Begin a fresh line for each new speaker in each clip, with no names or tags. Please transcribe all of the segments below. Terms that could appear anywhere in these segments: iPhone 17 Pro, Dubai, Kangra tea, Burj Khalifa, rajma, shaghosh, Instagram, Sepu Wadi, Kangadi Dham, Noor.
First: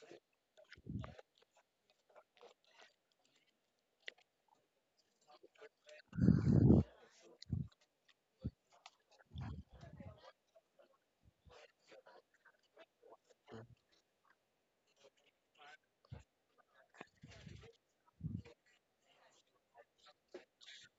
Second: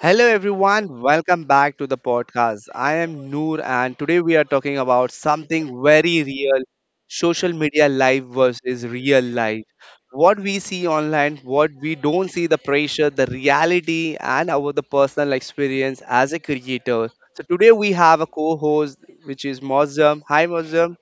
Hello everyone, welcome back to the podcast. I am Noor and today we are talking about something very real, social media life versus real life. What we see online, what we don't see, the pressure, the reality and our the personal experience as a creator. So today we have a co-host which is Mozum. Hi Mozum.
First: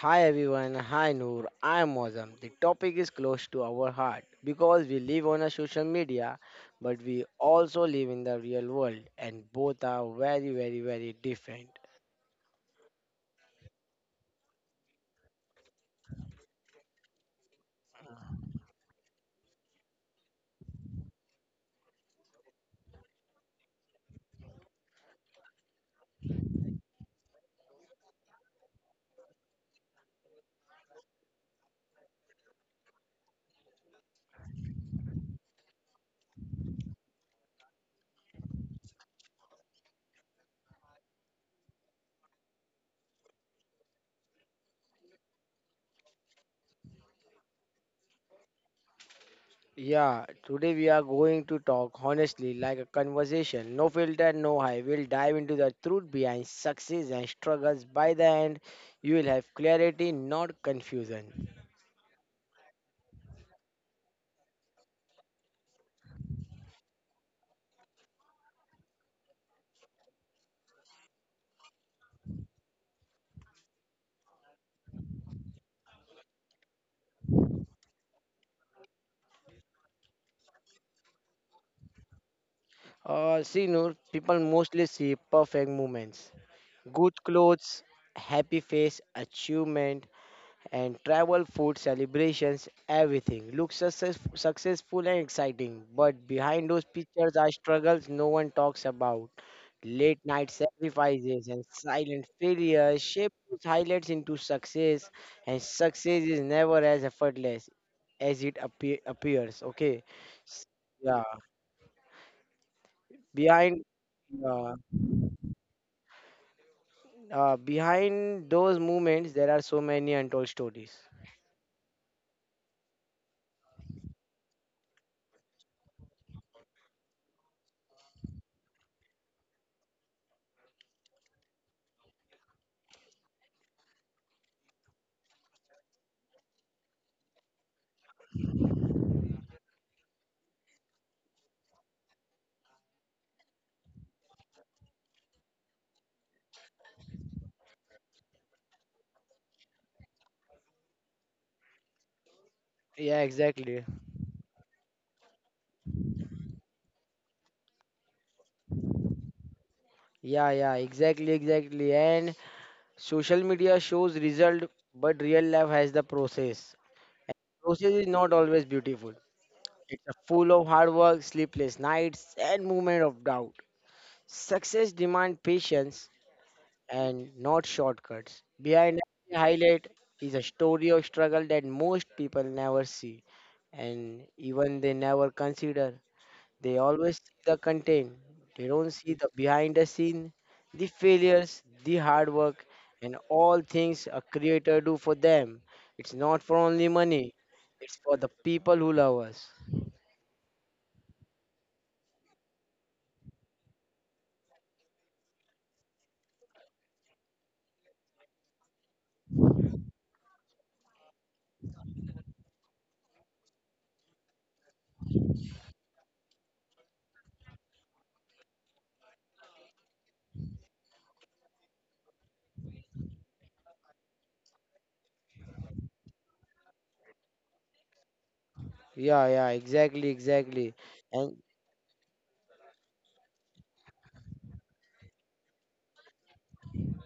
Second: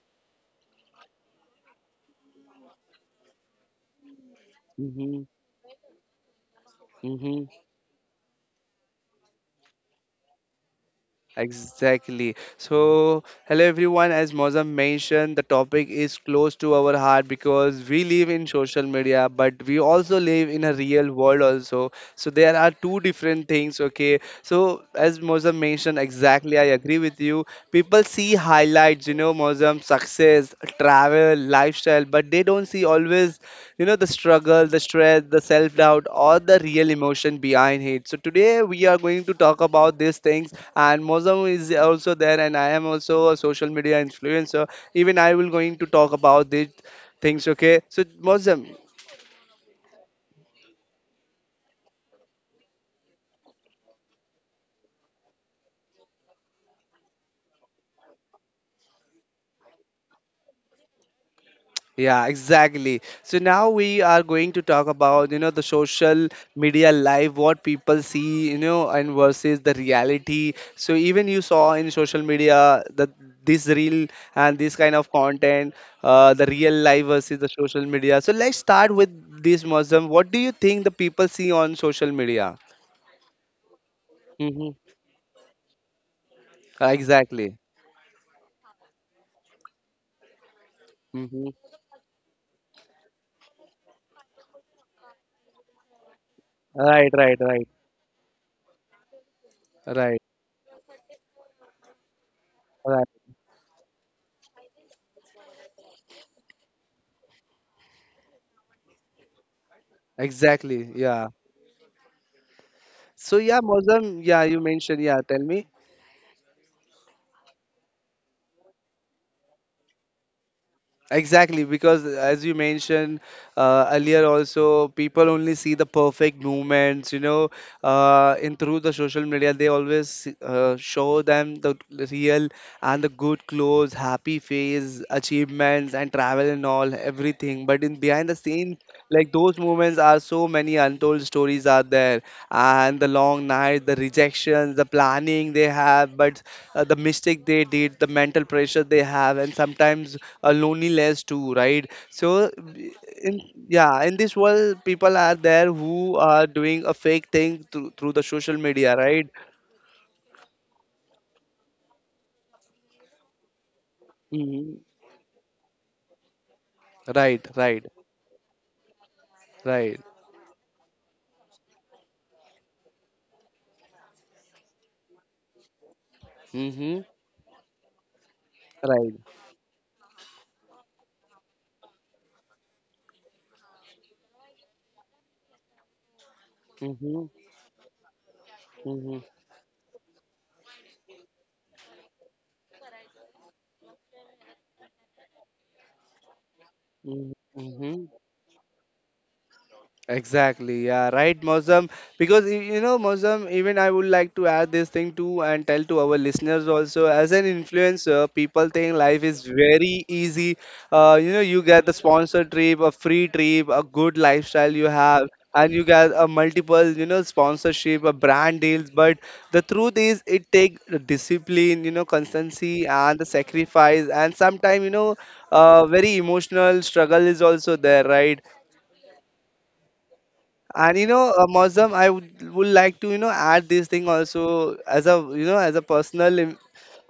Hi everyone, hi Noor, I am Mozam. The topic is close to our heart because we
Mm-hmm.
live on a social media but we also live in the real world and both are very very very different.
Exactly. So, hello everyone. As Mozam mentioned, the topic is close to our heart because we live in social media, but we also live in a real world also. So there are two different things. Okay. So as Mozam mentioned, exactly, I agree with you. People see highlights, you know, Mozam success, travel, lifestyle, but they don't see always, you know, the struggle, the stress, the self doubt or the real emotion behind hate. So today we are going to talk about these things and Mozam is also there and I am also a social media influencer. Even I will going to talk about these things. Okay, so Mozam.
Yeah, today we are going to talk honestly like a conversation. No filter, no high. We'll dive into the truth behind success and struggles. By the end, you will have clarity, not confusion.
Yeah, exactly. So now we are going to talk about, you know, the social media life, what people see, you know, and versus the reality. So even you saw in social media that this real and this kind of content, the real life versus the social media. So let's start with this Muslim. What do you think the people see on social media?
See Noor, people
Mm-hmm.
mostly see perfect moments, good
Exactly.
clothes, happy face, achievement, and travel,
Mm-hmm.
food, celebrations, everything looks successful and exciting. But behind those
Right, right,
pictures are
right,
struggles no one talks about.
right,
Late night sacrifices and silent failures
right.
shape those highlights into success, and success is never as effortless as it appears. Okay, S-
Exactly.
yeah.
Yeah. So yeah,
Behind,
Muslim. Yeah, you
uh,
mentioned. Yeah, tell me.
behind those moments, there are so many untold stories.
Exactly, because as you mentioned earlier, also people only see the perfect movements, you know, in through the social media. They always show them the real and the good clothes, happy face, achievements, and travel and all everything. But in behind the scenes, like those moments are so many untold stories are there, and the long night, the rejections, the planning they have, but the mistake they did, the mental pressure they have, and sometimes a loneliness too, right? So
Yeah,
in,
exactly.
yeah, in this world people are there who are doing a fake thing through the social media, right?
Yeah, yeah, exactly, exactly. And social media shows result,
Hmm.
but real life has the process.
Right, right,
Process is not always beautiful.
right.
It's a full of hard work, sleepless nights, and moment of doubt. Success demand patience
Mm-hmm.
and not shortcuts. Behind
Right.
every highlight is a story of struggle that most people never see, and even they never consider. They always
Mm-hmm,
see the content. They don't
mm-hmm,
see
mm-hmm.
the behind the scene, the failures, the hard work, and all things a creator do for them. It's not for only money. It's
Mm-hmm.
for the people who love us.
Exactly, yeah, right, Mozam. Because you know, Mozam, even I would like to add this thing too and tell to our listeners also. As an influencer, people think life is very easy. You know, you get the sponsor trip, a free trip, a good lifestyle you have, and you get a multiple, you know, sponsorship, a brand deals. But the truth is, it takes discipline, you know, constancy, and the sacrifice, and sometimes, you know, very emotional struggle is also there, right?
Yeah, yeah, exactly, exactly.
And you know,
And
Mozam, I would like to, you know, add this thing also as a, you know, as a personal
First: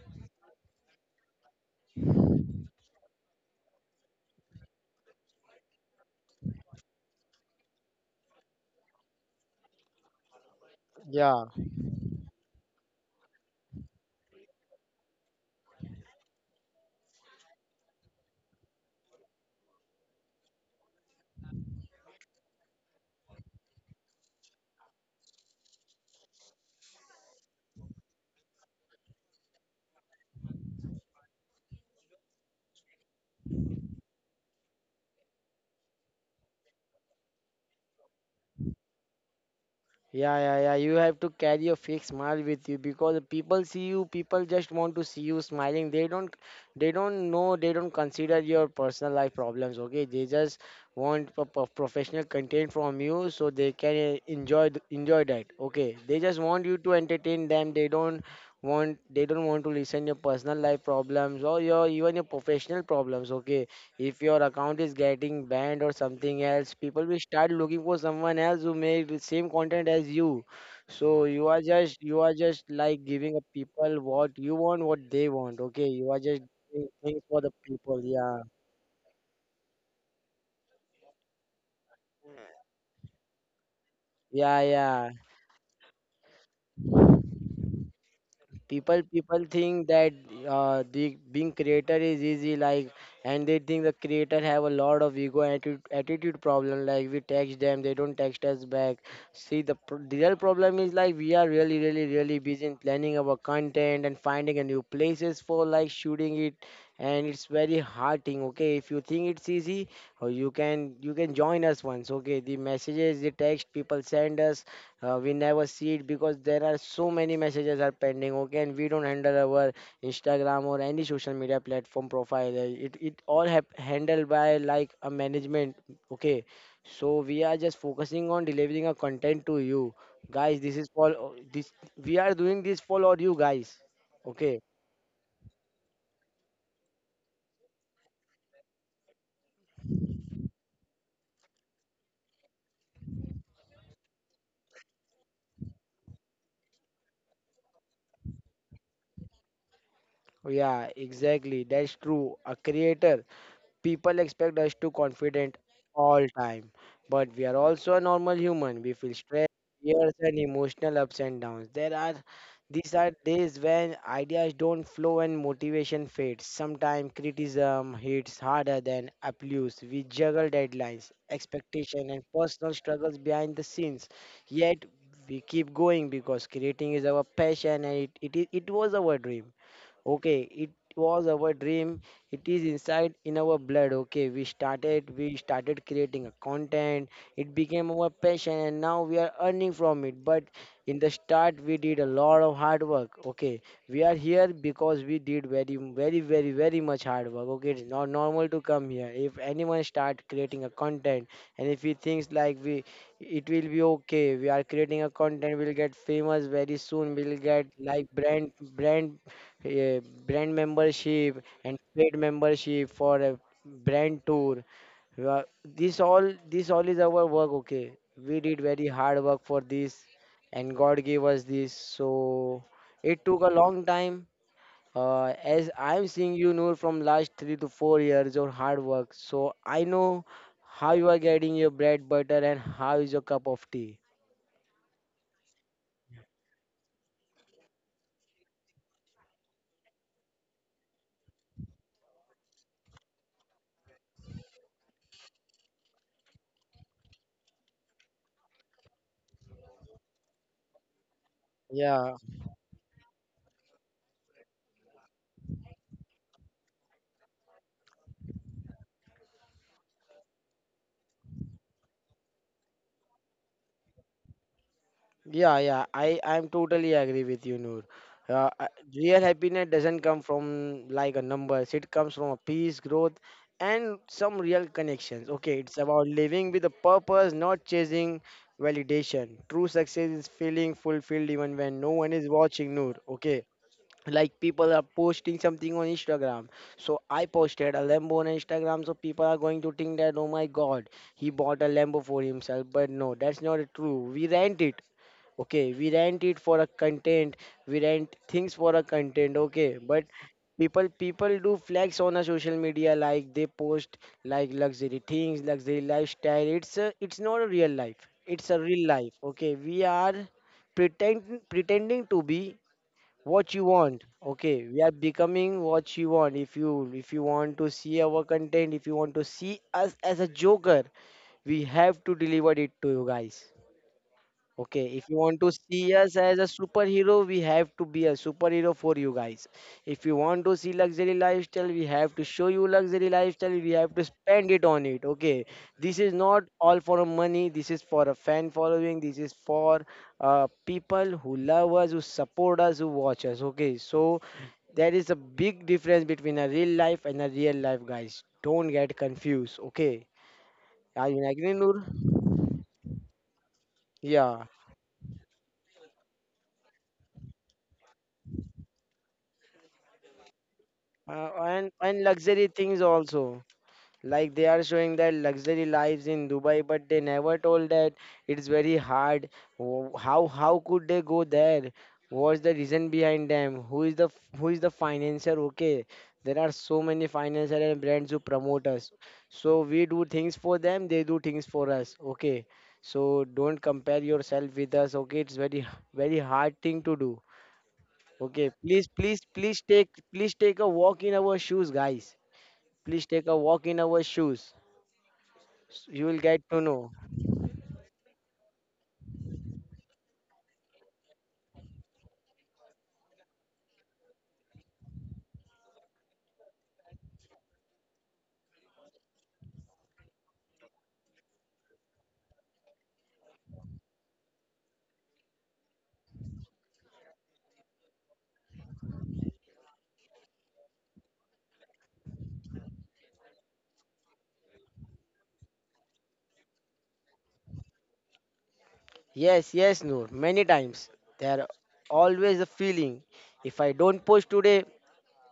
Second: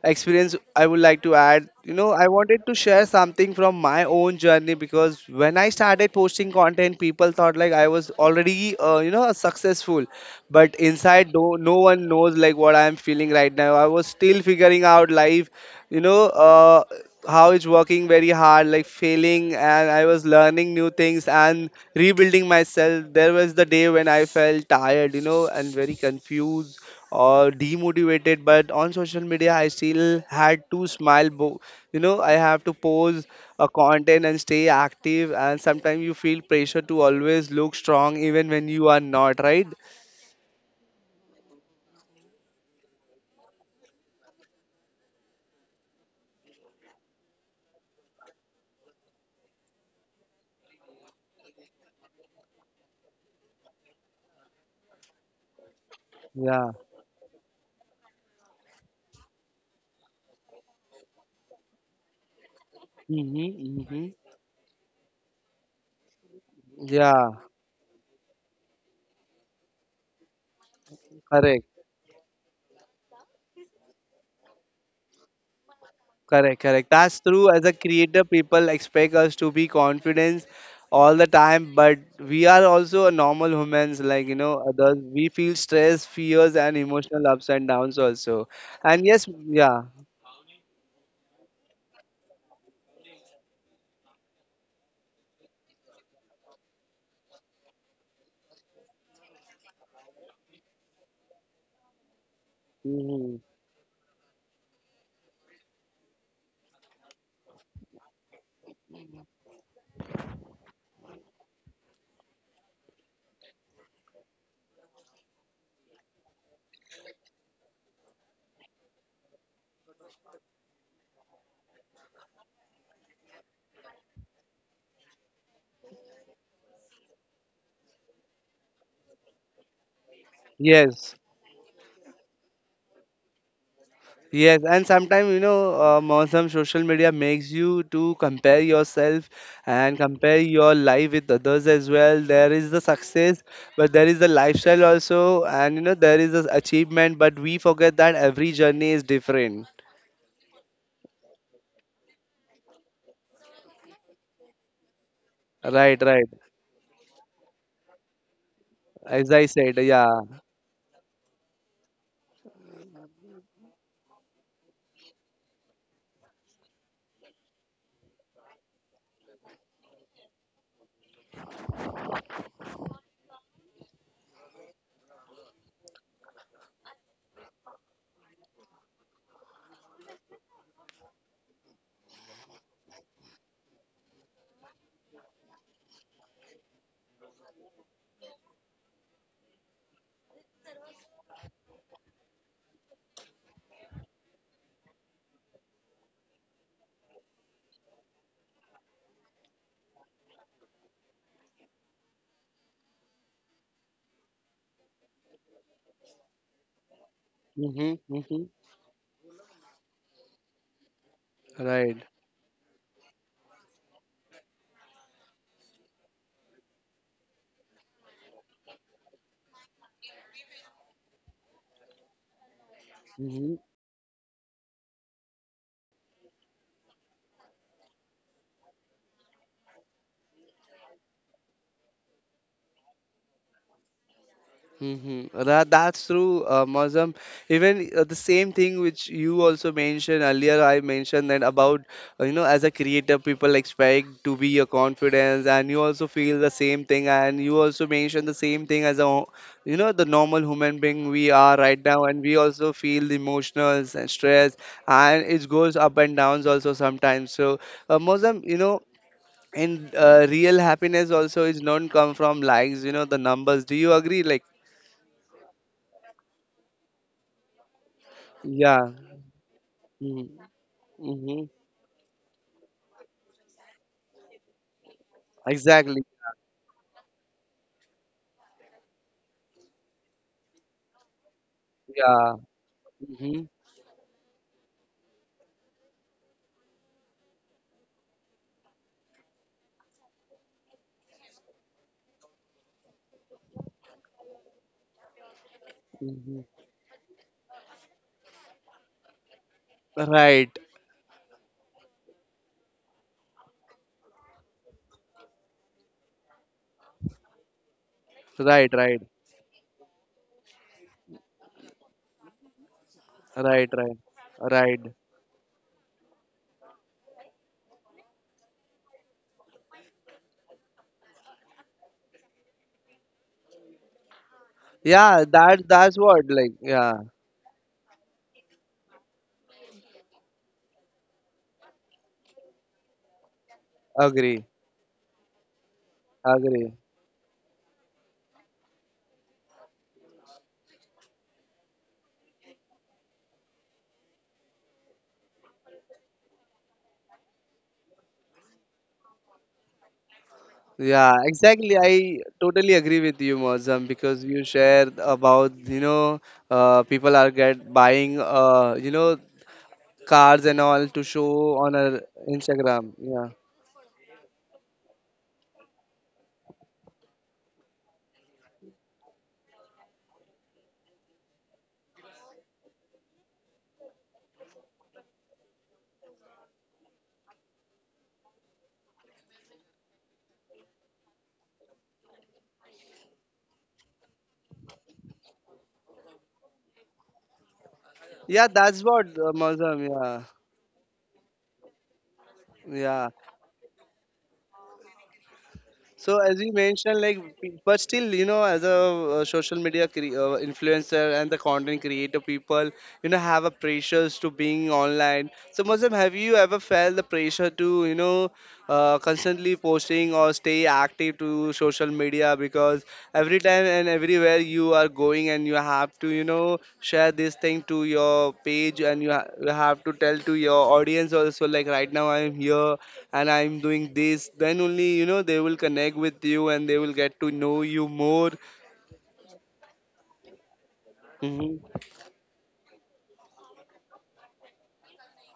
experience I would like to add. You know, I wanted to share something from my own journey because when I started posting content, people thought like I was already, you know, successful. But inside,
yeah,
no one knows like what I'm feeling right now. I was still figuring out life, you know, how it's working very hard, like failing, and I was learning new things and rebuilding myself. There was the day when I felt tired, you know, and very confused or demotivated, but on social media I still had to smile. You know, I have to post a content and stay active, and sometimes you feel pressure to always look strong even when you are not, right?
yeah, yeah, yeah. You have to carry a fake smile with you because people see you, people just want to see you smiling. They don't know, they don't consider your personal life problems. Okay, they just want professional content from you so they can enjoy that. Okay, they just want
Yeah.
you to entertain them. They don't want to listen your personal life problems or your even your professional problems.
Mm-hmm,
Okay,
mm-hmm.
if your account is getting banned or something else, people will
Yeah.
start looking for someone else who made the same content as you. So you are
Correct.
just, you are just like giving up people what you want, what they want. Okay, you are just
Correct,
doing
correct.
things
That's
for the
true. As a
people.
creator,
Yeah,
people expect us to be confident all the time, but we are also a normal humans, like, you know,
yeah,
others.
yeah,
We feel stress, fears, and emotional ups and downs also.
people
And yes,
people think
yeah.
that, the being creator is easy like, and they think the creator have a lot of ego and attitude problem, like we text them they don't text us back. See the, the real problem is like we are really really really busy in planning our
Mhm.
content and finding a new places for like shooting it, and it's very hard thing. Okay, if you think it's easy, or you can, you can join us once. Okay, the messages, the text people send us, we never see it because there are so many messages are pending, okay, and we don't handle our Instagram or any social media platform profile. It all have handled by like a management, okay. So we are just focusing on delivering a content to you, guys. This is for
Yes.
this. We are doing this for all you guys, okay.
Yes, and sometimes you know, on some social media makes you to compare yourself and compare your life with others as well. There is the success, but there is the lifestyle also, and you know, there is the achievement, but we forget that every journey is different.
Yeah, exactly. That's true. A creator, people expect us to confident
Right,
all
right.
time, but we are also a normal human. We feel
As
stress,
I said, yeah.
fears, and emotional ups and downs. There are These are days when ideas don't flow and motivation fades. Sometimes criticism hits harder than applause. We juggle deadlines, expectation, and personal struggles behind the scenes. Yet we keep going because creating is our passion and it was our dream. Okay, it was our dream. It is inside in our blood. Okay, we started creating a content. It became our passion, and now we are earning from it. But in the start, we did a lot of hard work. Okay, we are here because we did very, very, very, very much hard work. Okay, it's not normal to come here. If anyone start creating a content, and if he thinks like we, it will be okay. We are creating a content. We'll get famous very soon. We'll get
Mm-hmm,
like
mm-hmm.
uh, brand membership and
Right.
paid membership for a brand tour. This all is our work. Okay, we did very hard work for this, and God gave us this. So it took a
Mm-hmm.
long time. As I'm seeing you, Noor, from last 3 to 4 years of hard work, so I know how you are getting your bread butter and how is your cup of tea.
Mm-hmm. That's true, Mazam. Even the same thing which you also mentioned earlier, I mentioned that about, you know, as a creator, people expect to be a confidence, and you also feel the same thing, and you also mentioned the same thing as a, you know, the normal human being we are right now,
Yeah,
and we also feel the emotions and stress, and it goes up and downs also sometimes. So, Mazam, you know, and real happiness also is not come from likes, you know, the numbers. Do you agree? Like,
yeah, yeah, I'm totally agree with you, Noor. Uh, uh,
yeah.
real happiness doesn't come
Mm.
from like a
Mm-hmm.
numbers. It comes from a peace, growth, and some real connections. Okay, it's
Exactly.
about living with a purpose, not chasing validation. True success is feeling fulfilled even when no one is
Yeah.
watching, Noor.
Mm-hmm.
Okay, like people are posting something on Instagram. So I posted a lambo on Instagram, so people are going to think that, oh my god, he bought a lambo for himself, but no, that's not true. We rent it. Okay, we rent it
Mm-hmm.
for a content. We rent things for a content. Okay, but
Right.
people do flex on a social media, like they post like luxury things, luxury lifestyle. It's not a real life, it's a
Right.
real
Right.
life. Okay, we are pretend pretending to be what you
Right. Right.
want. Okay, we
Right.
are becoming what you want. If you, if you want to see our content, if you want to see us as a joker, we have to deliver it to you guys. Okay, if you
Yeah.
want to
That.
see
That's
us
what.
as a
Like. Yeah.
superhero, we have to be a superhero for you guys. If you want to see luxury lifestyle, we have to show you luxury lifestyle. We have to spend
Agree.
it on it. Okay, this is not
Agree.
all for money. This is for a fan following. This is for people who love us, who support us, who watch us. Okay, so there is a big difference between a real life and a real life, guys. Don't get confused. Okay, are
Yeah.
you agree,
Exactly.
Noor?
I totally agree with you, Mozam, because
Yeah.
you shared about, you know, people are get buying, you know, cars and all to show on our
And luxury things
Instagram.
also.
Yeah.
Like they are showing that luxury lives in Dubai, but they never told that it's very hard. How could they go there? What's the reason behind them? Who is the who is the financier? Okay, there are so many financier and brands who promote us. So we do things for them, they do things for us. Okay, so don't compare yourself with us. Okay, very hard thing to do.
Yeah.
Okay,
That's
please,
what,
please,
Mozam. Yeah.
please take a walk in our shoes, guys. Please
Yeah.
take a walk in our shoes. You
So
will
as
get
you
to know.
mentioned, like, but still, you know, as a social media influencer and the content creator, people, you know, have a pressures to being online. So, Muslim, have you ever felt the pressure to, you know, constantly posting or stay active to social media? Yeah, because every time and everywhere you are going, and you have to, you know, share this thing to your page, and you have to tell to your audience also, like right now I'm here and I'm doing this. Then only, you know, they will connect with you and they will get to know you more.
Yes, yes, Noor. Many times there
Hmm.
always a feeling. If I don't post today,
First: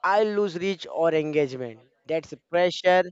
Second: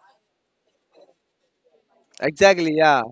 I lose reach or engagement. That's
Exactly. Yeah.
pressure,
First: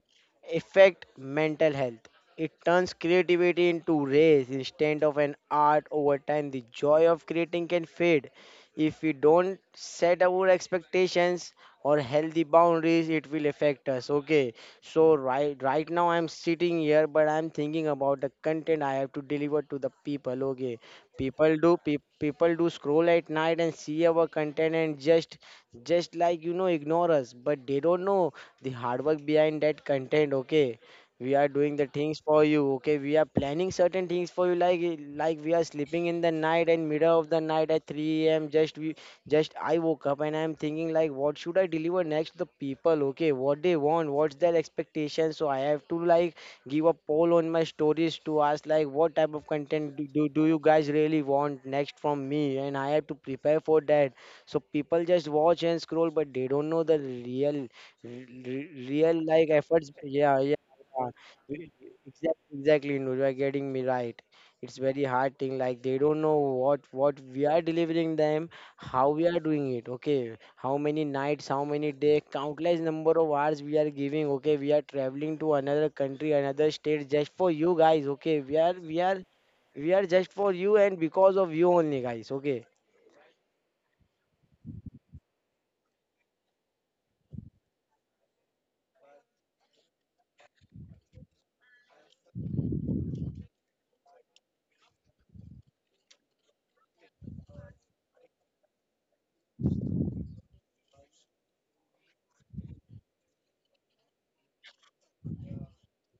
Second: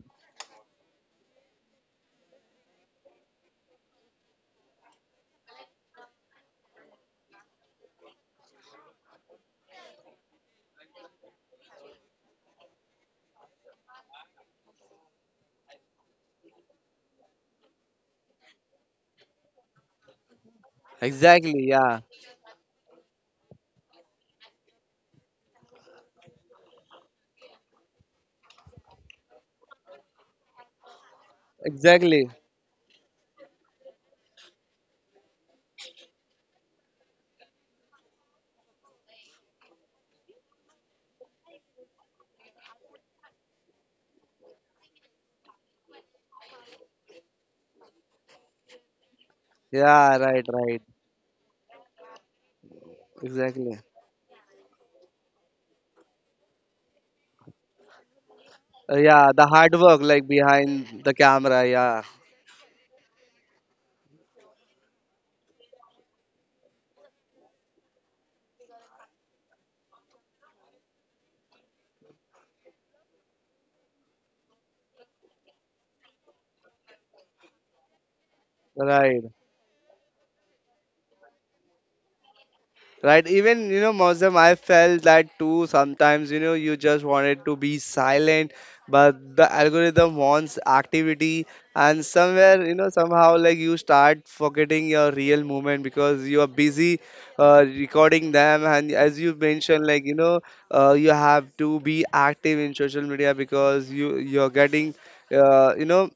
affect mental health. It turns creativity into race instead of an art over time. The joy of creating can fade. If we don't set our expectations or healthy boundaries, it will affect us. Okay. So right now I'm sitting here but I'm thinking about the content I have to deliver to the people. Okay. People
Exactly.
do
Yeah.
people do scroll at night and see our content and just like you know ignore us, but they don't know the hard work behind that content. Okay, we are doing the things
Exactly.
for you. Okay, we are planning certain things for you, like we are sleeping in the night and middle of the night at 3 a.m. Just we just, I woke up and I'm thinking like what should I deliver next to the people. Okay, what they want, what's their expectation, so I have to like give a poll on my stories to ask like what type of content do,
Yeah.
do, do
Right.
you
Right.
guys really want next from me, and I have to prepare for
Exactly.
that. So people just watch and scroll, but they don't know the real, real
Yeah.
like
The hard
efforts.
work, like
Yeah, yeah,
behind
yeah.
the
E-
camera. Yeah.
Exactly, exactly. No, you are getting me right. It's very hard thing. Like they don't know what we are delivering them, how we are doing it. Okay, how many nights, how many day, countless number of hours we are giving. Okay, we are traveling to another country, another state just for you guys. Okay, we are
Right.
we are just for you and because of you only, guys, okay.
Right, even you know, Mosam, I felt that too. Sometimes you know, you just wanted to be silent, but the algorithm wants activity, and somewhere you know, somehow like you start forgetting your real moment because you are busy recording them. And as you mentioned, like you know, you have to be active in social media because you're getting, you know,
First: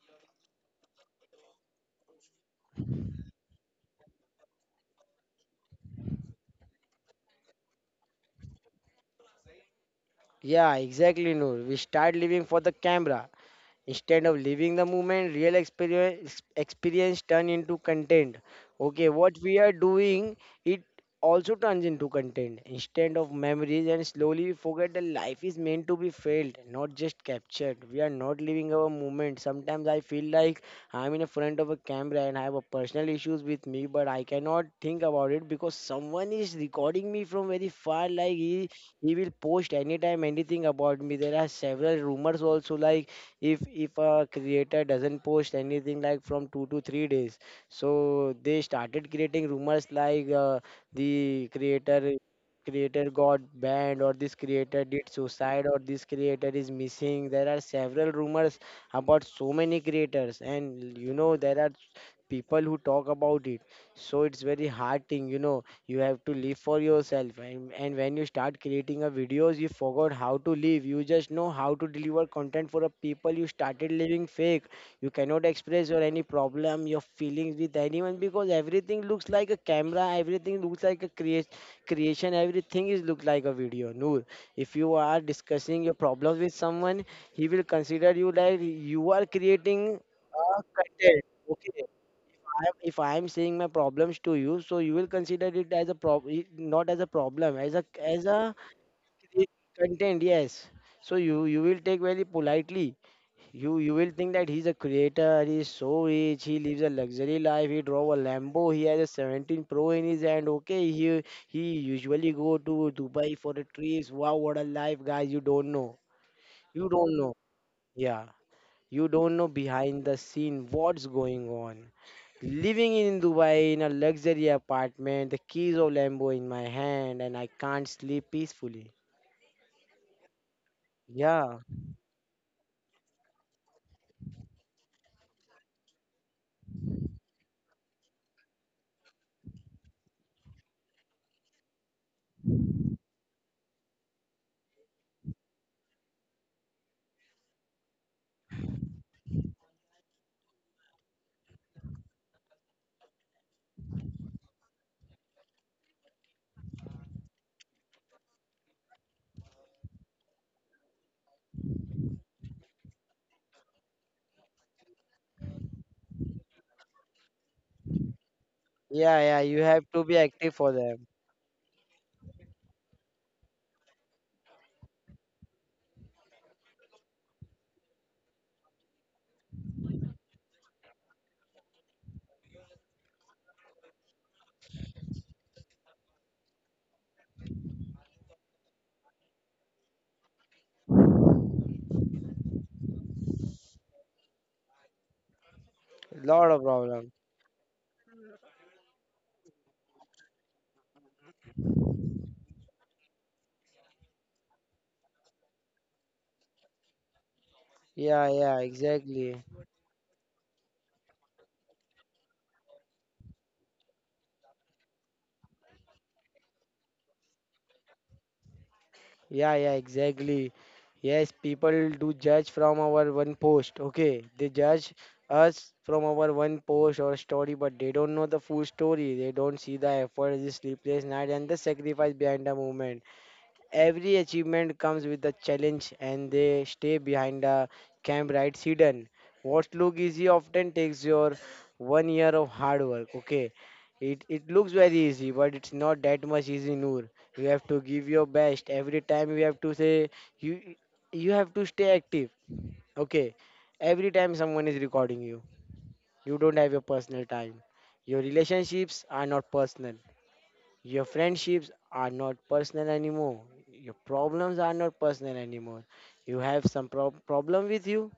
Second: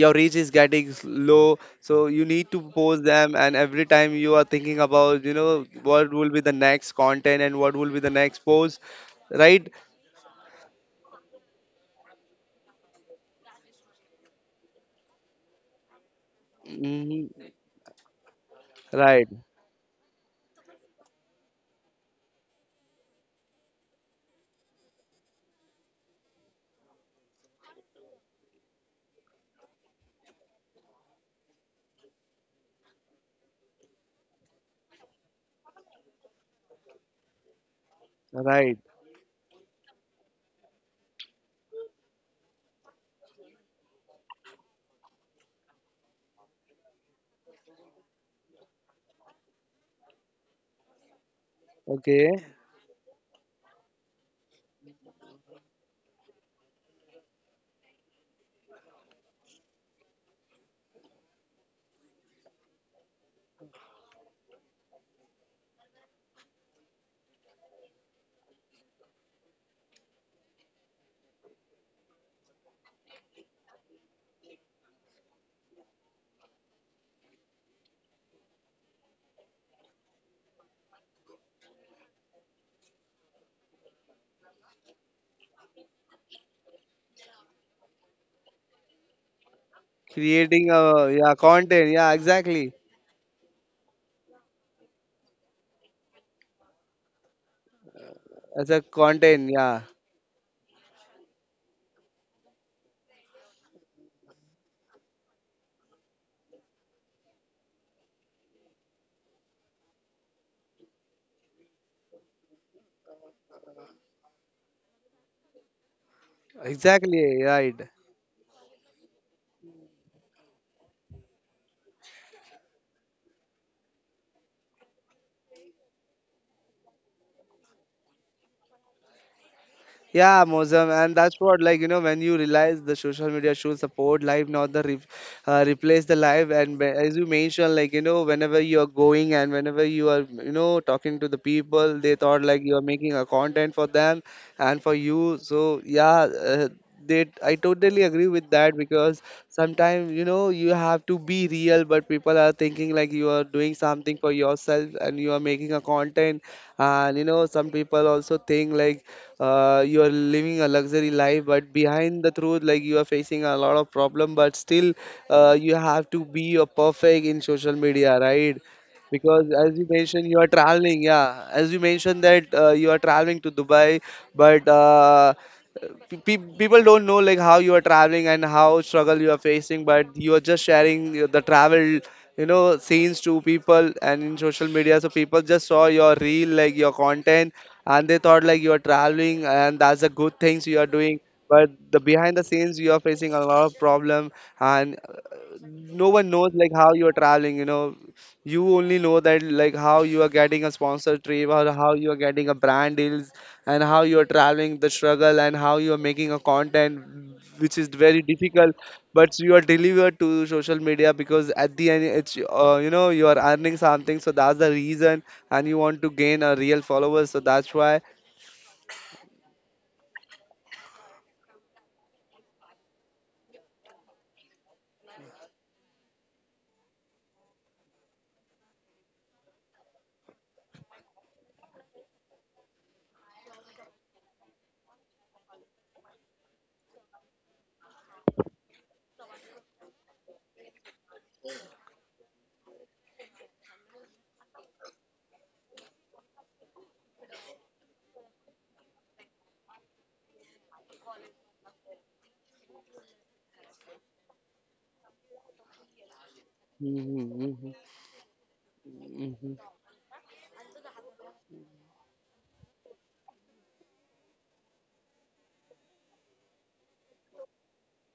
your reach is getting low, so you need to post them, and every time you are thinking about, you know, what will be the next content and what will be the next post, right?
Yeah, exactly, Noor. We start living for the camera. Instead of living the moment, real experience
Hmm.
turn into content. Okay,
Right,
what we are doing, it also turns into content. Instead of memories, and slowly we forget that life is meant to be felt, not just captured. We are not living our moment. Sometimes I feel like I'm in front of a camera and I have a personal issues with me, but I cannot think about it because someone is recording me from very far. Like he,
right.
he will post anytime anything about me. There are several rumors also, like if a creator doesn't post anything like from 2 to 3 days, so they started creating rumors like the creator
Okay.
creator got banned, or this creator did suicide, or this creator is missing. There are several rumors about so many creators, and you know there are people who talk about it. So it's very hard thing. You have to live for yourself, and when you start creating a videos, you forgot how to live. You just know how to deliver content for a people. You started living fake. You cannot express your any problem, your feelings, with anyone because everything looks like a camera, everything looks like a create creation, everything is look like a video, Noor. If you are discussing your problems with someone, he will consider you like you are creating a
Creating a,
content.
yeah,
Okay,
content, yeah, exactly.
I if I am saying my problems to you, so you will consider it as a problem, not as a problem, as a
As a content, yeah,
content. Yes. So you will take very politely. You will think that he's a creator. He's so rich. He lives a luxury life. He drove a Lambo. He has a 17 Pro in his hand. Okay. He usually go to Dubai for the trips. Wow, what a life, guys! You don't know. You don't know.
exactly, right.
Yeah. You don't know behind the scene what's going on. Living in Dubai in a luxury apartment, the keys of Lambo in my hand, and I can't sleep peacefully.
Yeah, Mozam, and that's
Yeah,
what, like, you know, when you realize the social media should support live, not the replace the live. And as you mentioned, like you know, whenever you are going and whenever you are, you know, talking to the people, they thought like you are making a content for them and for you. So yeah, uh, they, I totally agree with that because sometimes you know you have to be real, but people are thinking like you are doing something for yourself and you are making a content. And you know, some people also think like you are living a luxury life, but behind the truth, like you are facing a lot of problem. But still, you have to be a perfect in social media, right?
yeah, yeah.
Because
You
as you
have to be
mentioned, you are
active for
traveling.
them.
Yeah, as you mentioned that you are traveling to Dubai, but people don't know like how you are traveling and how struggle you are facing, but you are just sharing the travel, you know, scenes to people and in social media, so people just saw your reel like your content, and they thought like you are traveling and that's the good things you are doing, but the behind the scenes you are facing a lot of problem, and no one knows
Lot of
like how you are
problem.
traveling, you know. You only know that like how you are getting a sponsor trip or how you are getting a brand deals, and how you are traveling the struggle, and how you are making a content which is very
Yeah, yeah,
difficult, but
exactly.
you are delivered to social media because at the end it's, you know, you are earning something, so that's the reason, and you want to gain a real followers, so that's why.
Yeah, yeah, exactly. Yes, people do judge from our one post. Okay, they judge us from our one post or story, but they don't know the full story. They don't see the effort, the sleepless night, and the sacrifice behind the movement. Every achievement comes with a challenge, and they stay behind a camp, right, hidden. What look easy often takes your one year of hard work. Okay, it looks very easy, but it's not that much easy, Noor. You have to give your best every time. You have to you stay active. Okay, every time someone is recording you, you don't have your personal time.
Mhm,
Your relationships are not
mhm,
personal. Your friendships are not personal anymore. Your problems are not personal anymore. You have some problem with you.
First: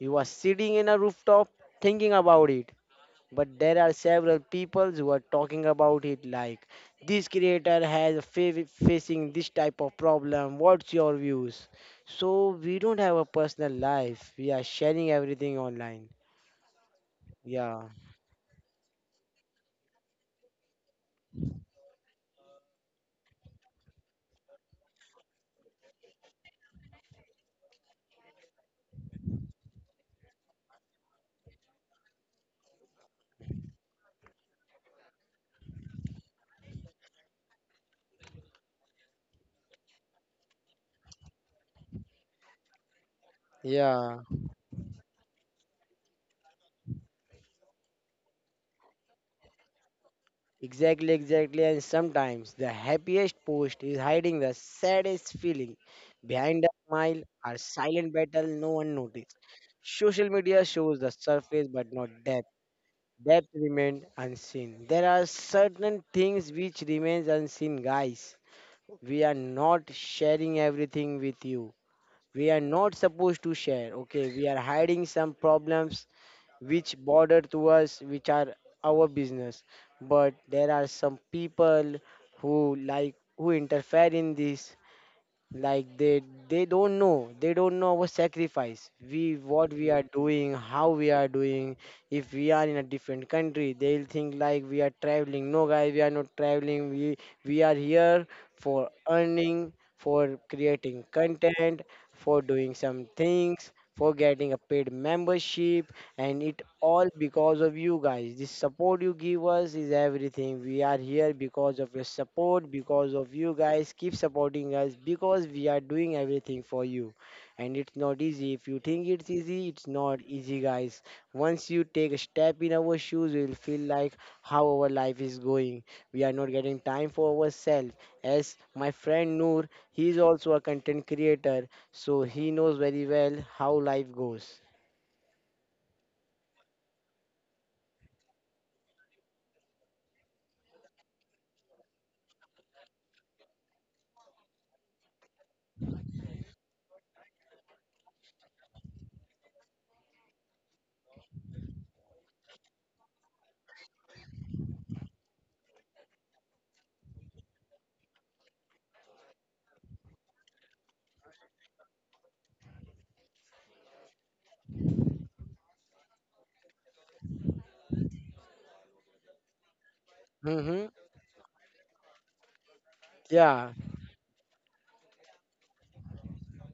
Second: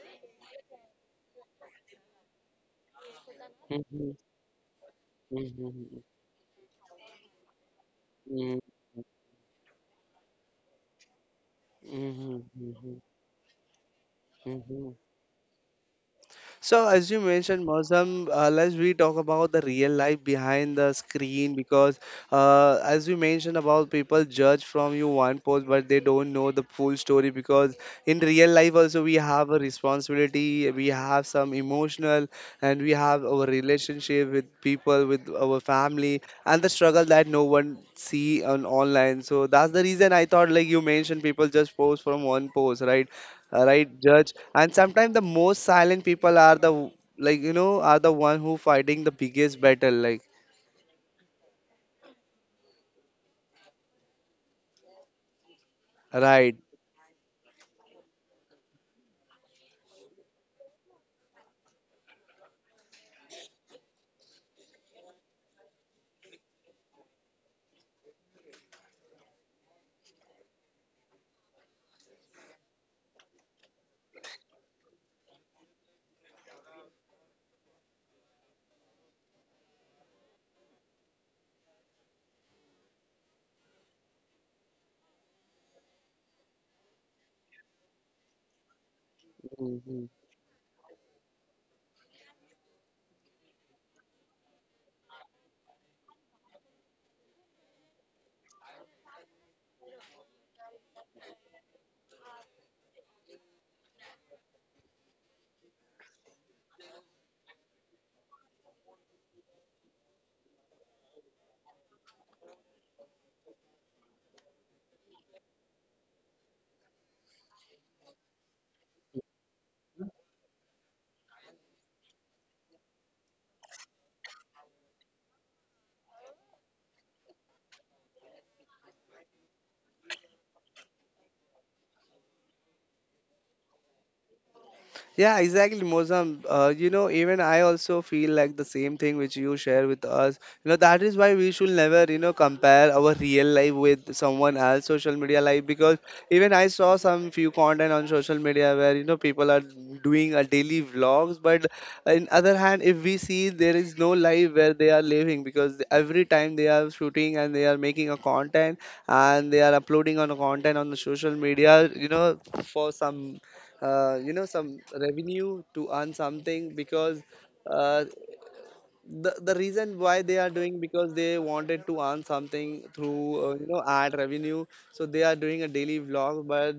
You are sitting in a rooftop thinking about it. But there
mhm,
are
mhm,
several people who are talking
mhm,
about it, like this creator has
mhm,
facing this type of problem. What's your views?
mhm,
So we don't
mhm,
have a personal life. We are
mhm, mhm.
sharing everything online.
So, as you mentioned,
Yeah.
Mozam, let's we talk about the real life behind the screen because, as you mentioned about people judge from you one post, but they don't know the full story because in real life also we have a responsibility, we have some emotional, and we have our relationship with people, with our family, and the struggle that no one see on online. So that's the reason. I thought like you mentioned people just post from one post, right? Right
Yeah.
judge, and sometimes the most silent people are the are the one who fighting the biggest battle, like
Exactly, exactly. And sometimes the happiest post is hiding the saddest feeling.
right.
Behind a smile or silent battle no one noticed. Social media shows the surface but not depth. Depth remains unseen. There are certain things which remains unseen, guys. We are not sharing everything with you. We are not supposed to share. Okay, we are hiding some problems which border to us, which are our business. But there are some people who like who interfere in this, like they don't know, they don't know our sacrifice. We what we are
Mhm.
doing, how we are doing. If we are in a different country, they'll think like we are traveling. No, guys, we are not traveling. We are here for earning, for creating content, for doing some things, for getting a paid membership, and it all because of you guys. The support you give us is everything. We are here because of your support, because of you guys. Keep supporting us because we are doing everything for you. And it's not easy. If you think it's easy, it's not easy, guys. Once you take a step in our shoes, you will feel like how our life is going. We are not getting time for ourselves. As my friend Noor, he is also a content creator, so he knows very well how life goes.
Yeah, exactly, Mozam. Even I also feel like the same thing which you share with us. You know, that is why we should never, compare our real life with someone else social media life, because even I saw some few content on social media where, you know, people are doing a daily vlogs, but in other hand, if we see there is no life where they are living, because every time they are shooting and they are making a content and they are uploading on a content on the social media, you know, for some some revenue to earn something. Because uh, the reason why they are doing,
Mm-hmm.
because they wanted to earn something through
Yeah.
ad revenue. So they are doing a daily vlog, but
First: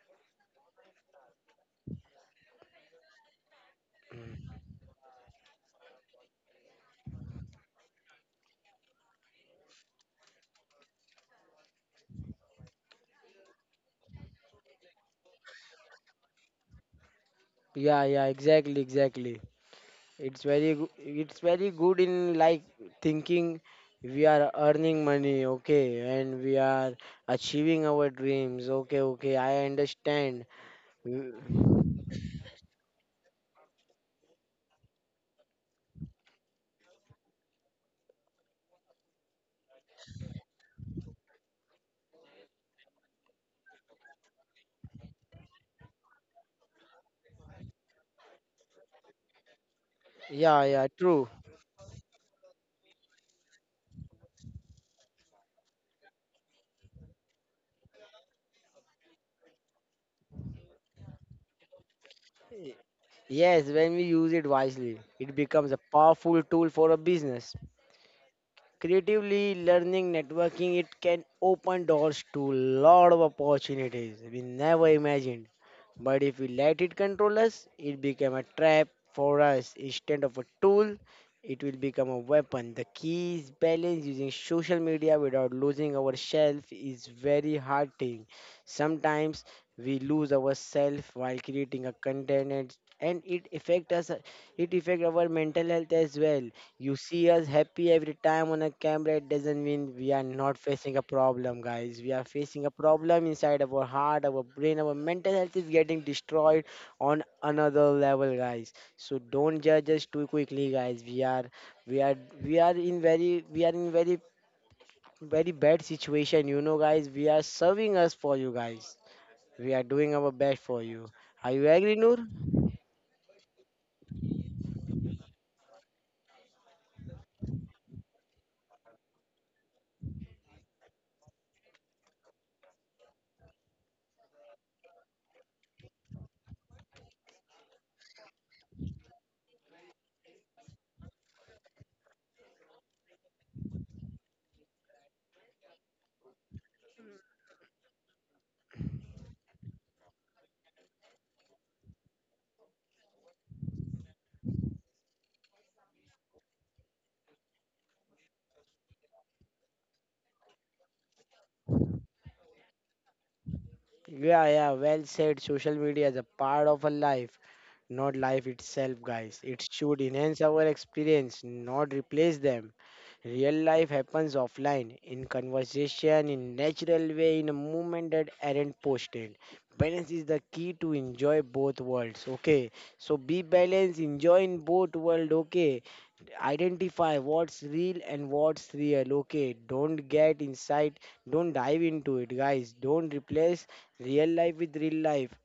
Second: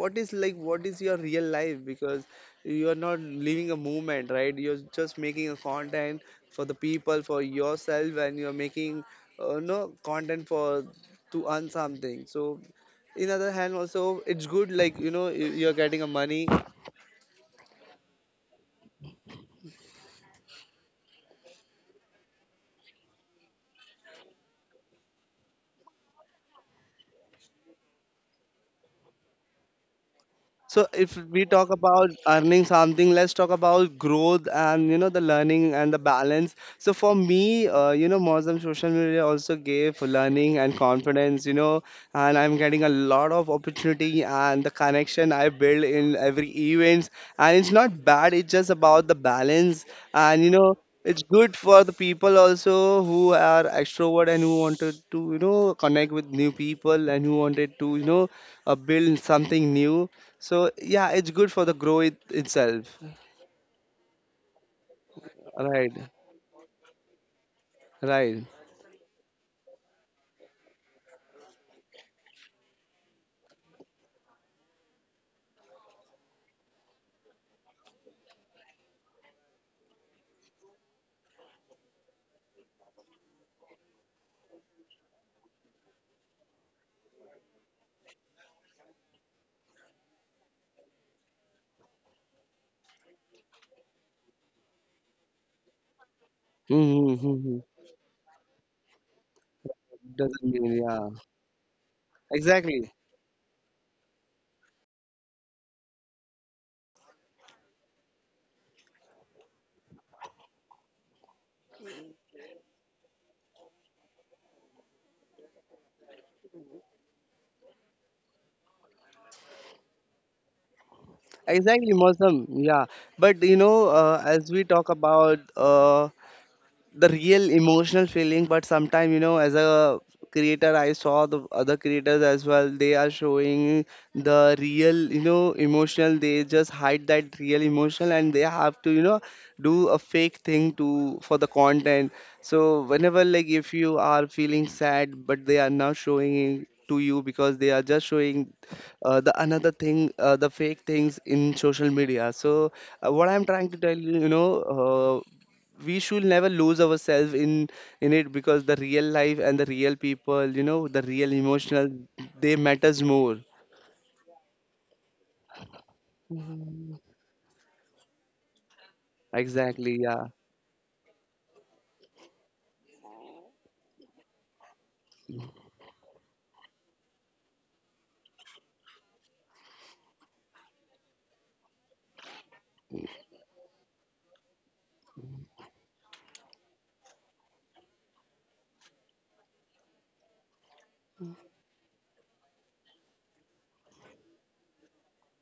what is like what is your real life? Because you are not living a movement, right? You're just making a content for the people, for yourself. And you're making no content for to earn something. So in other hand also it's good, like you know, you're getting a money.
Yeah, yeah, exactly, exactly. It's very good in like thinking we are earning money. Okay, and we are achieving our dreams. Okay, okay, I understand.
So if we
Mm.
talk about earning something, let's talk about growth and you know the learning and the balance. So for me, Muslim social media also gave learning and confidence. You know, and I'm getting a lot of opportunity and the connection I build in every events. And it's not bad. It's just about the balance. And you
Yeah,
know,
yeah,
it's
true.
good for the people also who are extrovert and who wanted to you know connect with new people and who wanted to build something new. So yeah, it's good for the growth itself.
Yes, when we use it wisely, it becomes a
Right,
powerful tool for a business.
right.
Creatively learning networking, it can open doors to lot of opportunities we never imagined. But if we let it control us, it become a trap for us instead of a tool. It will become a weapon. The key is balance. Using social media without losing ourselves is very hard thing. Sometimes we lose ourselves while creating a content, and it affect us, it affect our mental health as well. You see us
Mm-hmm.
happy every time on a camera, it doesn't mean we are not
Doesn't mean,
facing a
yeah.
problem, guys. We are facing a
Exactly,
problem inside of our heart, our brain, our mental health is getting destroyed on another level, guys. So don't judge us too quickly, guys. We are, we are, we are in very, we are in very, very bad situation, you know, guys. We are serving us for you, guys. We are doing our best for you. Are you agree,
exactly,
Noor?
Mosam. Yeah, but you know, as we talk about the real emotional feeling, but sometimes you know, as a creator, I saw the other creators as well, they are showing the real you know emotional. They just hide that real emotional, and they have to you know do a fake thing to for the content. So whenever, like, if you are feeling sad, but they are not showing it to you, because they are just showing the another thing, the fake things in social media. So what I'm trying to tell you, you know, we should never lose ourselves in it, because the real life and the real people, you know, the real emotional, they matters more.
Yeah, yeah, well said. Social media is a part of our life, not life itself, guys. It should
Exactly, yeah.
enhance our experience, not replace them. Real life happens offline, in conversation, in natural way, in a moment that aren't posted. Balance is the key to enjoy both worlds. Okay, so be balanced, enjoy in both world. Okay, identify what's real and what's real. Okay, don't get inside, don't dive into it, guys. Don't replace real life with real life.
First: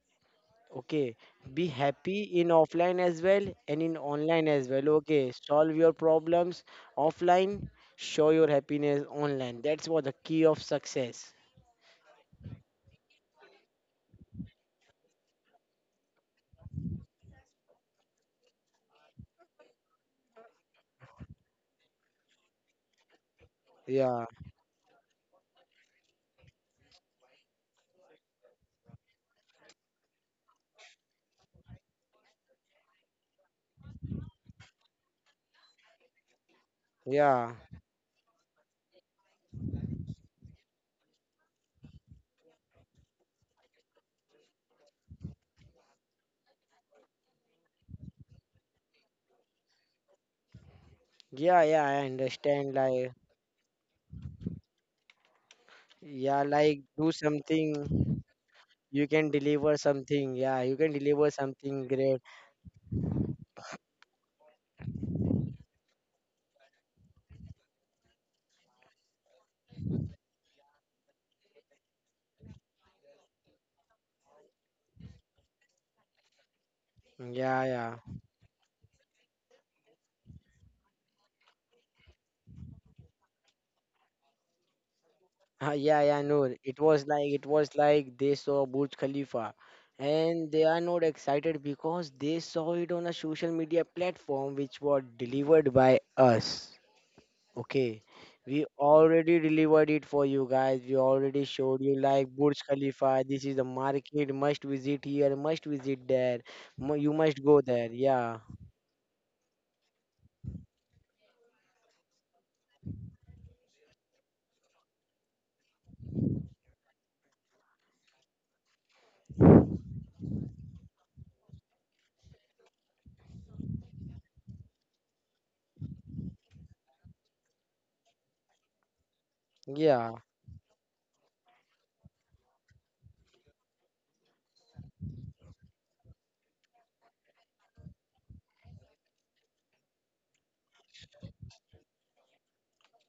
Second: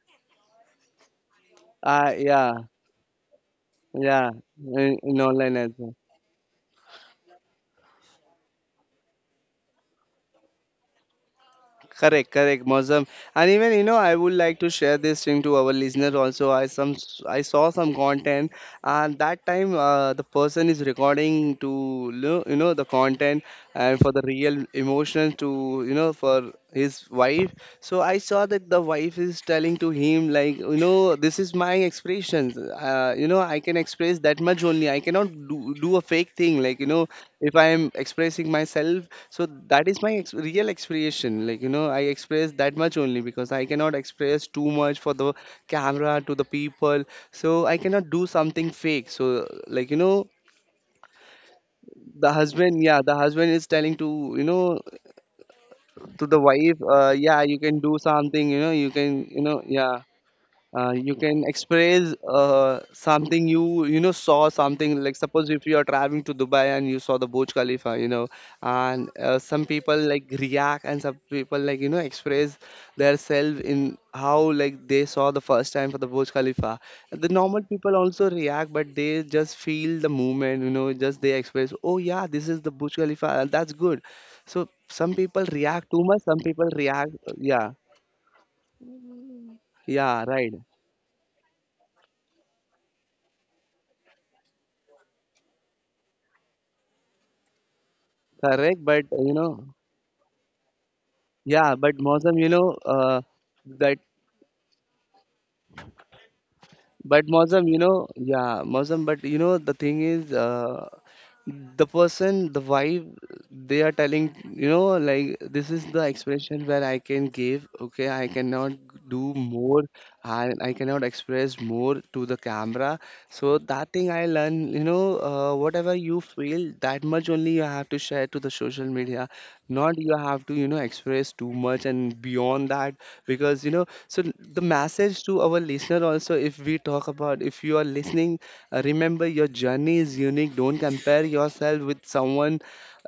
Okay, be happy in
Yeah,
offline as well and in
yeah,
online as well.
in
Okay,
online as
solve your
well.
problems offline, show your happiness online. That's what the key of success.
Correct, correct, Mozam. And even you know, I would like to share this thing to our listener also. I saw some content, and that time the person is recording to you know the content and for the
Yeah,
real emotions to you know for his wife. So I saw that the wife is telling to him, like, you know, so this is my expressions. You know, I can express that much only. I cannot do a fake thing. Like, you know,
yeah,
if I am expressing myself, so that is my ex real expression. Like, you know, I express that much only, because I cannot express too much for the camera, to the people. So I cannot do something fake. So, like, you know,
yeah, yeah, I
the
understand,
husband, yeah,
like
the husband is telling to, you know, to the
yeah,
wife,
like do
yeah, you
something.
can do something, you know, you
You
can,
can
you know,
deliver
yeah.
something, yeah, you can
You
deliver
can
something
express
great.
something. You know saw something, like, suppose if you are traveling to Dubai and you saw the Burj Khalifa, you know, and some people like react, and some people like you know express their self in how like they saw the first time for the Burj Khalifa. The
Yeah,
normal
yeah.
people also react, but they just feel the movement, you know, just they express, oh yeah, this is the Burj Khalifa, and that's good. So some people
Ah,
react too
yeah,
much,
yeah.
some
No,
people
it was
react.
like it
Yeah,
was like they saw Burj Khalifa,
yeah, right.
and they are not excited because they saw it on a social media platform which was delivered by us. Okay, we
Correct, but you
already
know.
delivered it for you guys. We already
Yeah,
showed
but
you like
Mozam, you
Burj
know,
Khalifa. This is the
that,
market. Must visit here. Must visit there. You
but
must go
Mozam, you
there.
know,
Yeah,
yeah, Mozam, but you know, the thing is, the person, the vibe, they are telling, you know, like, this is the expression where I can give, okay, I cannot do more, and I cannot express more to the camera. So that thing I learn, you know, whatever you feel, that much only you have to share to the social media. Not you
yeah.
have to, you know, express too much and beyond that. Because you know, so the message to our listener also, if we talk about, if you are listening, remember your journey is unique. Don't compare yourself with someone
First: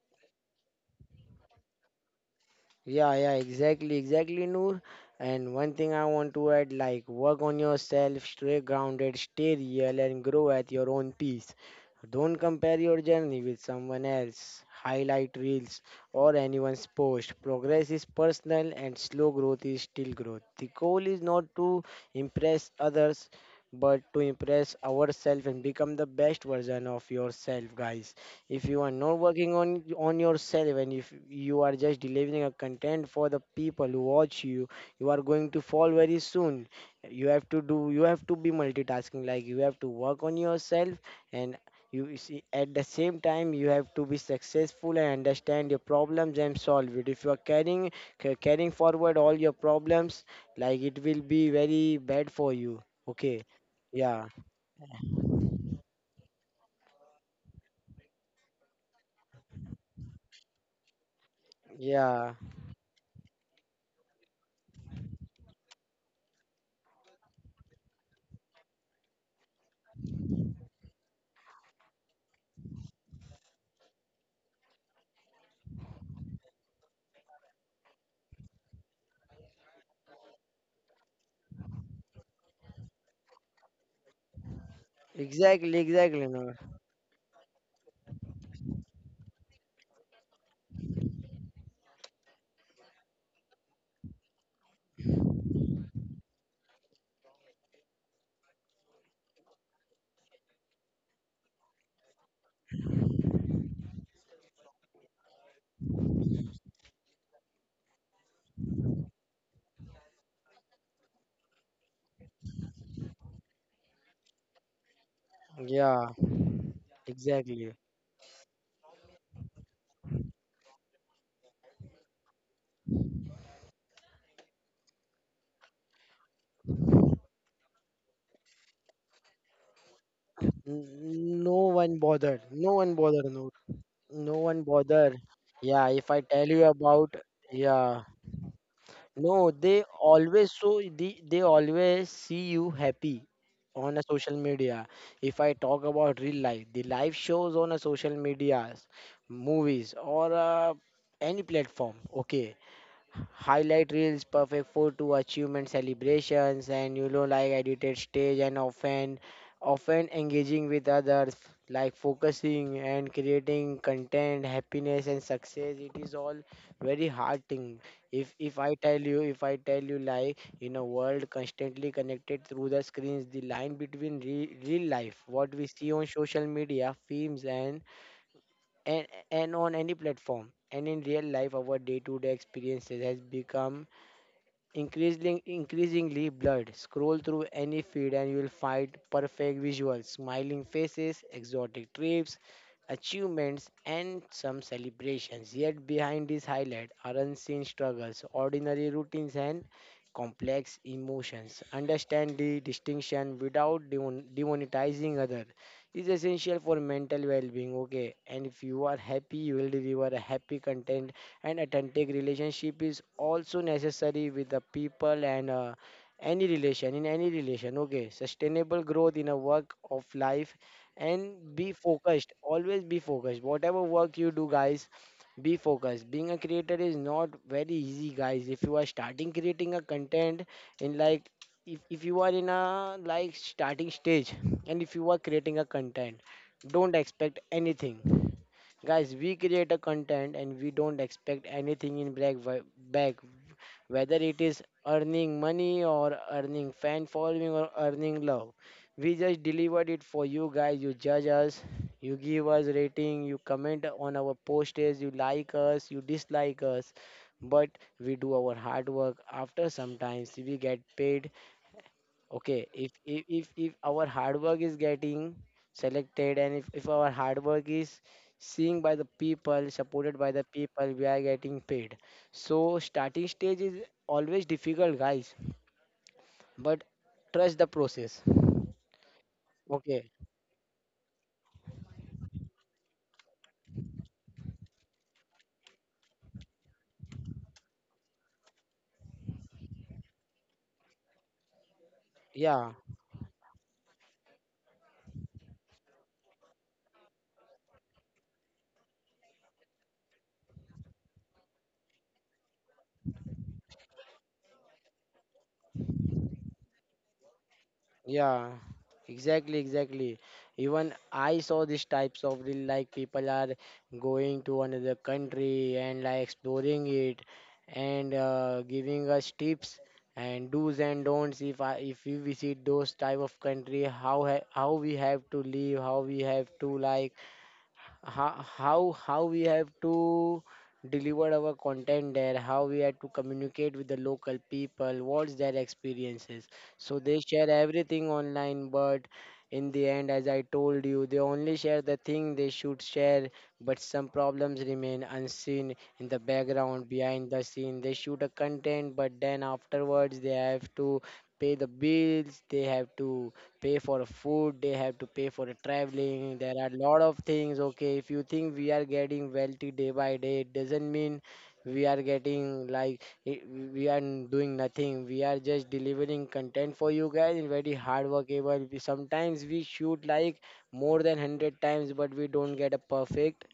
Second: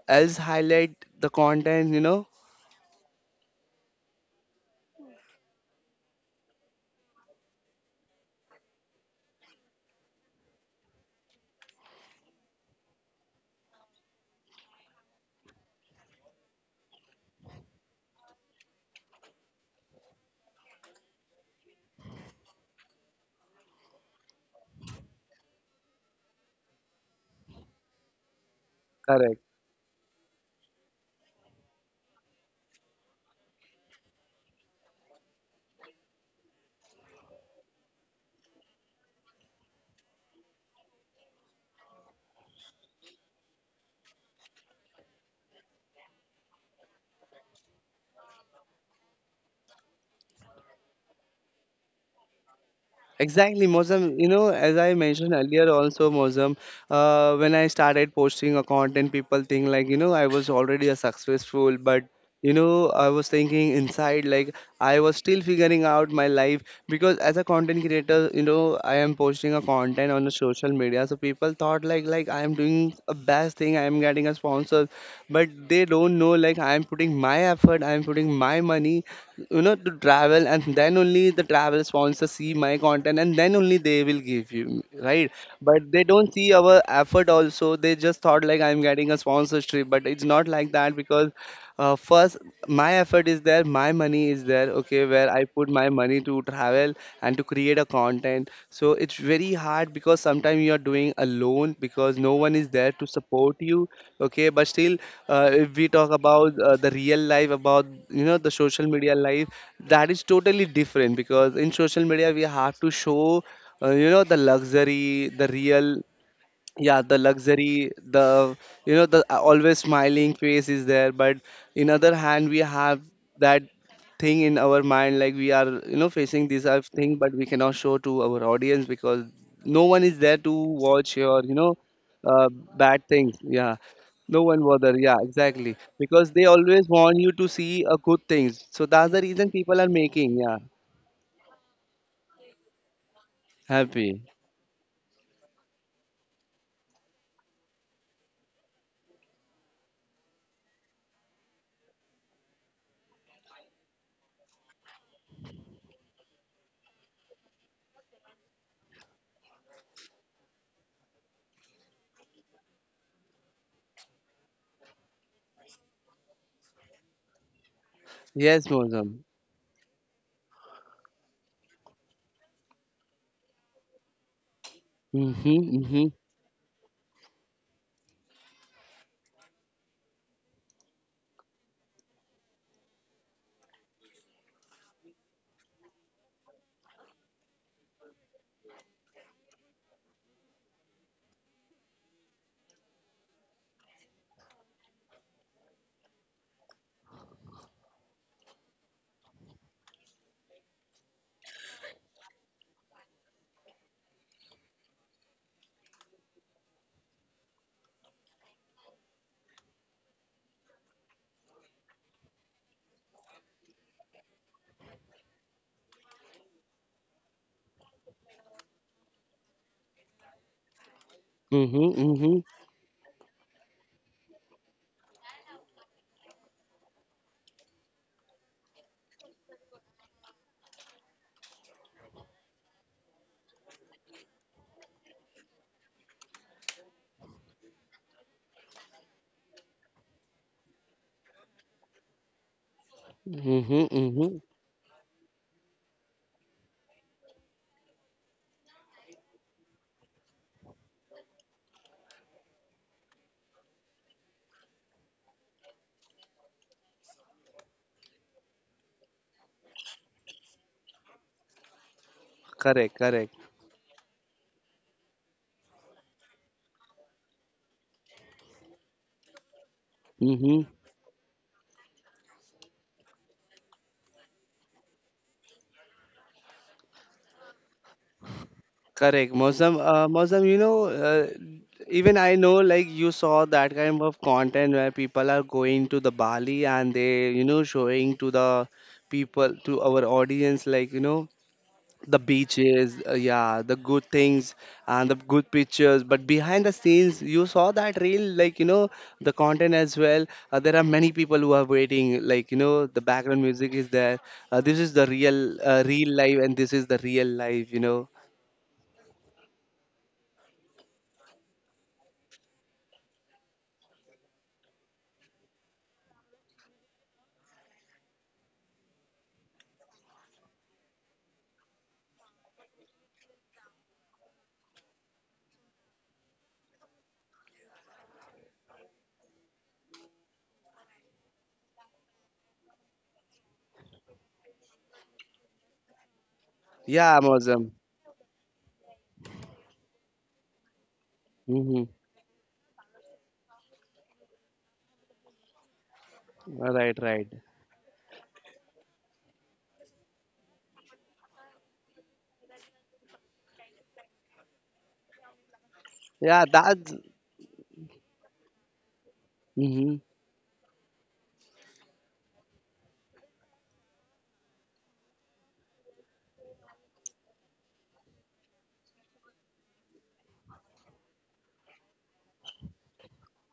else highlight the content, you know.
Yeah, yeah, exactly, exactly, Noor. And one thing I want to add, like work on yourself, stay grounded, stay real, and grow at your own pace. Don't compare your journey with someone else, highlight reels, or anyone's post. Progress is personal, and slow growth is still growth. The goal is not to impress others, but to impress ourselves and become the best version of yourself, guys. If you are not
Correct.
working on yourself, and if you are just delivering a content for the people who watch you, you are going to fall very soon. You have to do, you have to be multitasking, like you have to work on yourself, and you see at the same time you have to be successful and understand your problems and solve it. If you are carrying carrying forward all your problems, like it will be very bad for you. Okay,
Exactly, Mozam,
yeah,
you know, as I mentioned earlier also, Mozam, when I started posting a content, people think like you know I was already a successful, but
yeah,
you know I was thinking inside like I was still figuring out my life, because as a content creator you know I am posting a content on the social media, so people thought like I am doing a best thing, I am getting a sponsor. But they don't know, like, I am putting my effort, I am putting my money, you know, to travel, and then only the travel sponsor see my content, and then only they will give you right.
exactly,
But they don't
exactly,
see
no,
our effort also, they just thought like I'm getting a sponsorship, but it's not like that. Because first, my effort is there, my money is there, okay, where I put my money to travel and to create a content. So it's very hard, because sometimes you are doing alone, because no one is there to support you, okay, but still. If we talk about the real life about you know the social media life, that is totally different, because in social media we have to show you know the luxury, the real,
yeah.
yeah, the
Exactly.
luxury, the you know the always smiling face is there. But in other hand we have that thing in our mind, like we are you know facing this other thing, but we cannot show to our audience, because no one is there to watch your
N-
you
No
know
one bothered.
uh,
No one
bad things,
bothered. No,
yeah,
no
no one
one
bother, yeah,
bothered.
exactly,
Yeah, if I
because they
tell you
always want
about,
you to see a
yeah,
good things. So that's the reason
no,
people are
they
making, yeah,
always, so they always see you happy on a
happy.
social media. If I talk about real life, the live shows on a social media, movies, or any platform. Okay, highlight reels perfect for to achievement celebrations, and like edited stage, and often engaging with others like focusing and creating content, happiness and success, it is all very hard thing. if if
Yes,
i tell
Mozam.
you if I tell you, like, in a world constantly connected through the screens, the line between real life, what
Mm-hmm,
we see on
mm-hmm,
social media films and, and on any platform, and in real life, our day to day experiences has become increasingly blurred. Scroll through any feed and you will find perfect visuals, smiling faces, exotic trips, achievements and some celebrations. Yet behind these highlights are unseen struggles, ordinary routines and complex emotions. Understand the distinction without demonetizing others is essential for mental well-being. Okay, and if you are happy, you will deliver a happy content and authentic relationship is also necessary with the people, and any relation, in any relation. Okay, sustainable growth in a work of life, and be
mm-hmm,
focused,
mm-hmm.
always be focused, whatever work you do, guys. Be focused. Being a creator is not very easy, guys. If you are starting creating a content, in like, if you are in a like starting stage, and if you are creating a content, don't expect anything. Guys, we create a content and we don't expect anything in black wi- back,
Mm-hmm,
whether
mm-hmm.
it is earning money or earning fan following or earning love. We just delivered it for you, guys. You judge us, you give us rating, you comment on our posters, you like us, you dislike us, but we do our hard work. After sometimes we get paid. Okay, if
Correct,
if
correct.
if if our hard work is getting selected, and if our hard work is seen by the people, supported by the
Mm-hmm.
people, we are getting paid. So starting stage is always difficult, guys. But trust the process.
Correct, Mausam.
Okay.
Mausam, you know, even I know, like, you saw that kind of content where people are going to the Bali, and they, you know, showing to the people, to our audience, like, you know, the
Yeah.
beaches, yeah, the good things and the good pictures. But behind the scenes, you saw that real, like, you know, the content as well. There are many people who are waiting, like, you know, the background music is there. This is the real, real life, and this is the real life, you know.
Yeah, exactly, exactly. Even I saw these types of real like people are going to another country and like exploring it, and giving us tips and do's and don'ts. If I, if we visit those type of country, how how we have to live, how we have to deliver our content there, how we have to communicate with the local people, what's their experiences. So
Yeah,
they
I'm
share
awesome.
everything online, but in the end, as I told you, they only share
Mm-hmm.
the thing they should share. But some problems remain unseen in the background.
Right, right.
Behind the scene they shoot a content, but then afterwards they have to pay the bills, they have to pay for food, they have to pay for the traveling.
Yeah,
There are a
that's.
lot of things. Okay, if you think we are getting wealthy day
Mm-hmm.
by day, it doesn't mean we are getting like I- we are doing nothing. We are just delivering content for you guys in very hard workable. We, sometimes we shoot like more than 100 times, but we don't get a perfect.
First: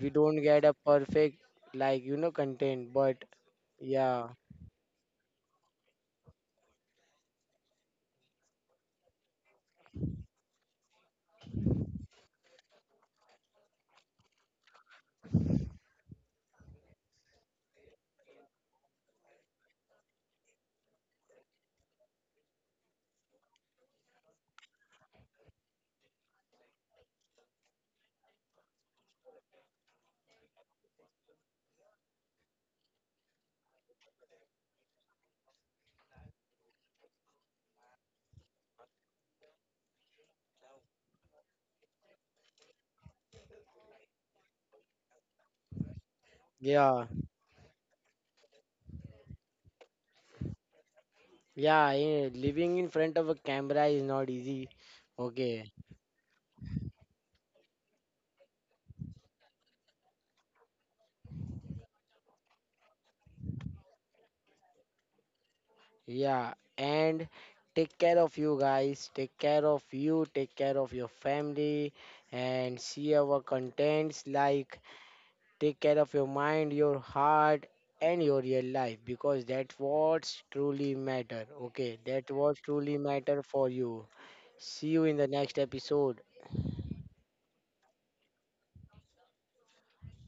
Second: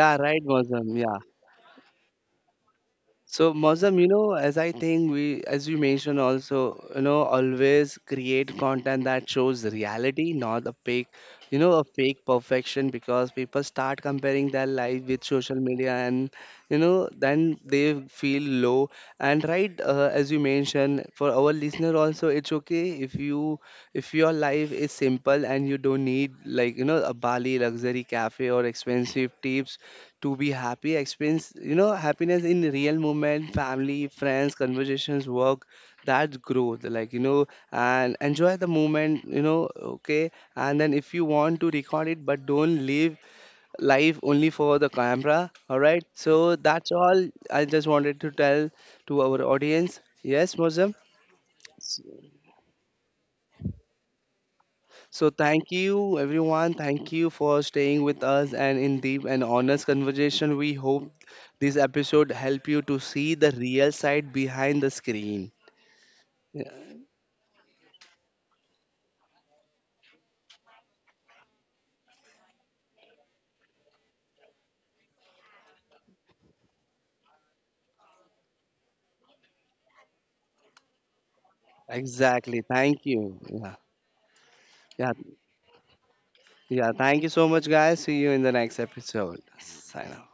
We don't
right,
get a
Mozam. Yeah.
perfect like you know content. But
So, Mozam, you
yeah,
know, as I think we, as you mentioned also, you know, always create content that shows reality, not a fake, you know, a fake perfection, because people start comparing their life with social media, and, you know, then they feel low. And right, as you mentioned, for our listener also, it's okay if you, if your life is simple and you don't need like, you know, a Bali luxury cafe or expensive tips to be happy. Experience, you know, happiness in real moment, family, friends, conversations, work. That's growth, like you know, and enjoy the moment, you know, okay. And then if you want to record it, but don't live life only for the camera. All right, so that's
yeah.
all I just wanted to tell to our audience. Yes, Mozam.
Yeah, living in front of a camera is not easy.
So thank
Okay.
you everyone. Thank you for staying with us and in deep and honest conversation. We hope this episode help you to see the real side behind the screen.
Yeah.
Yeah,
And take care of you guys. Take care of you. Take care of your family. And see our contents, like take care of your mind, your heart, and your real life because that's what's truly matter. Okay. That's
exactly.
what truly
Thank you.
matter for
Yeah.
you. See you
Yeah.
in the next episode.
Yeah. Thank you so much, guys. See you in the next episode. Sign off.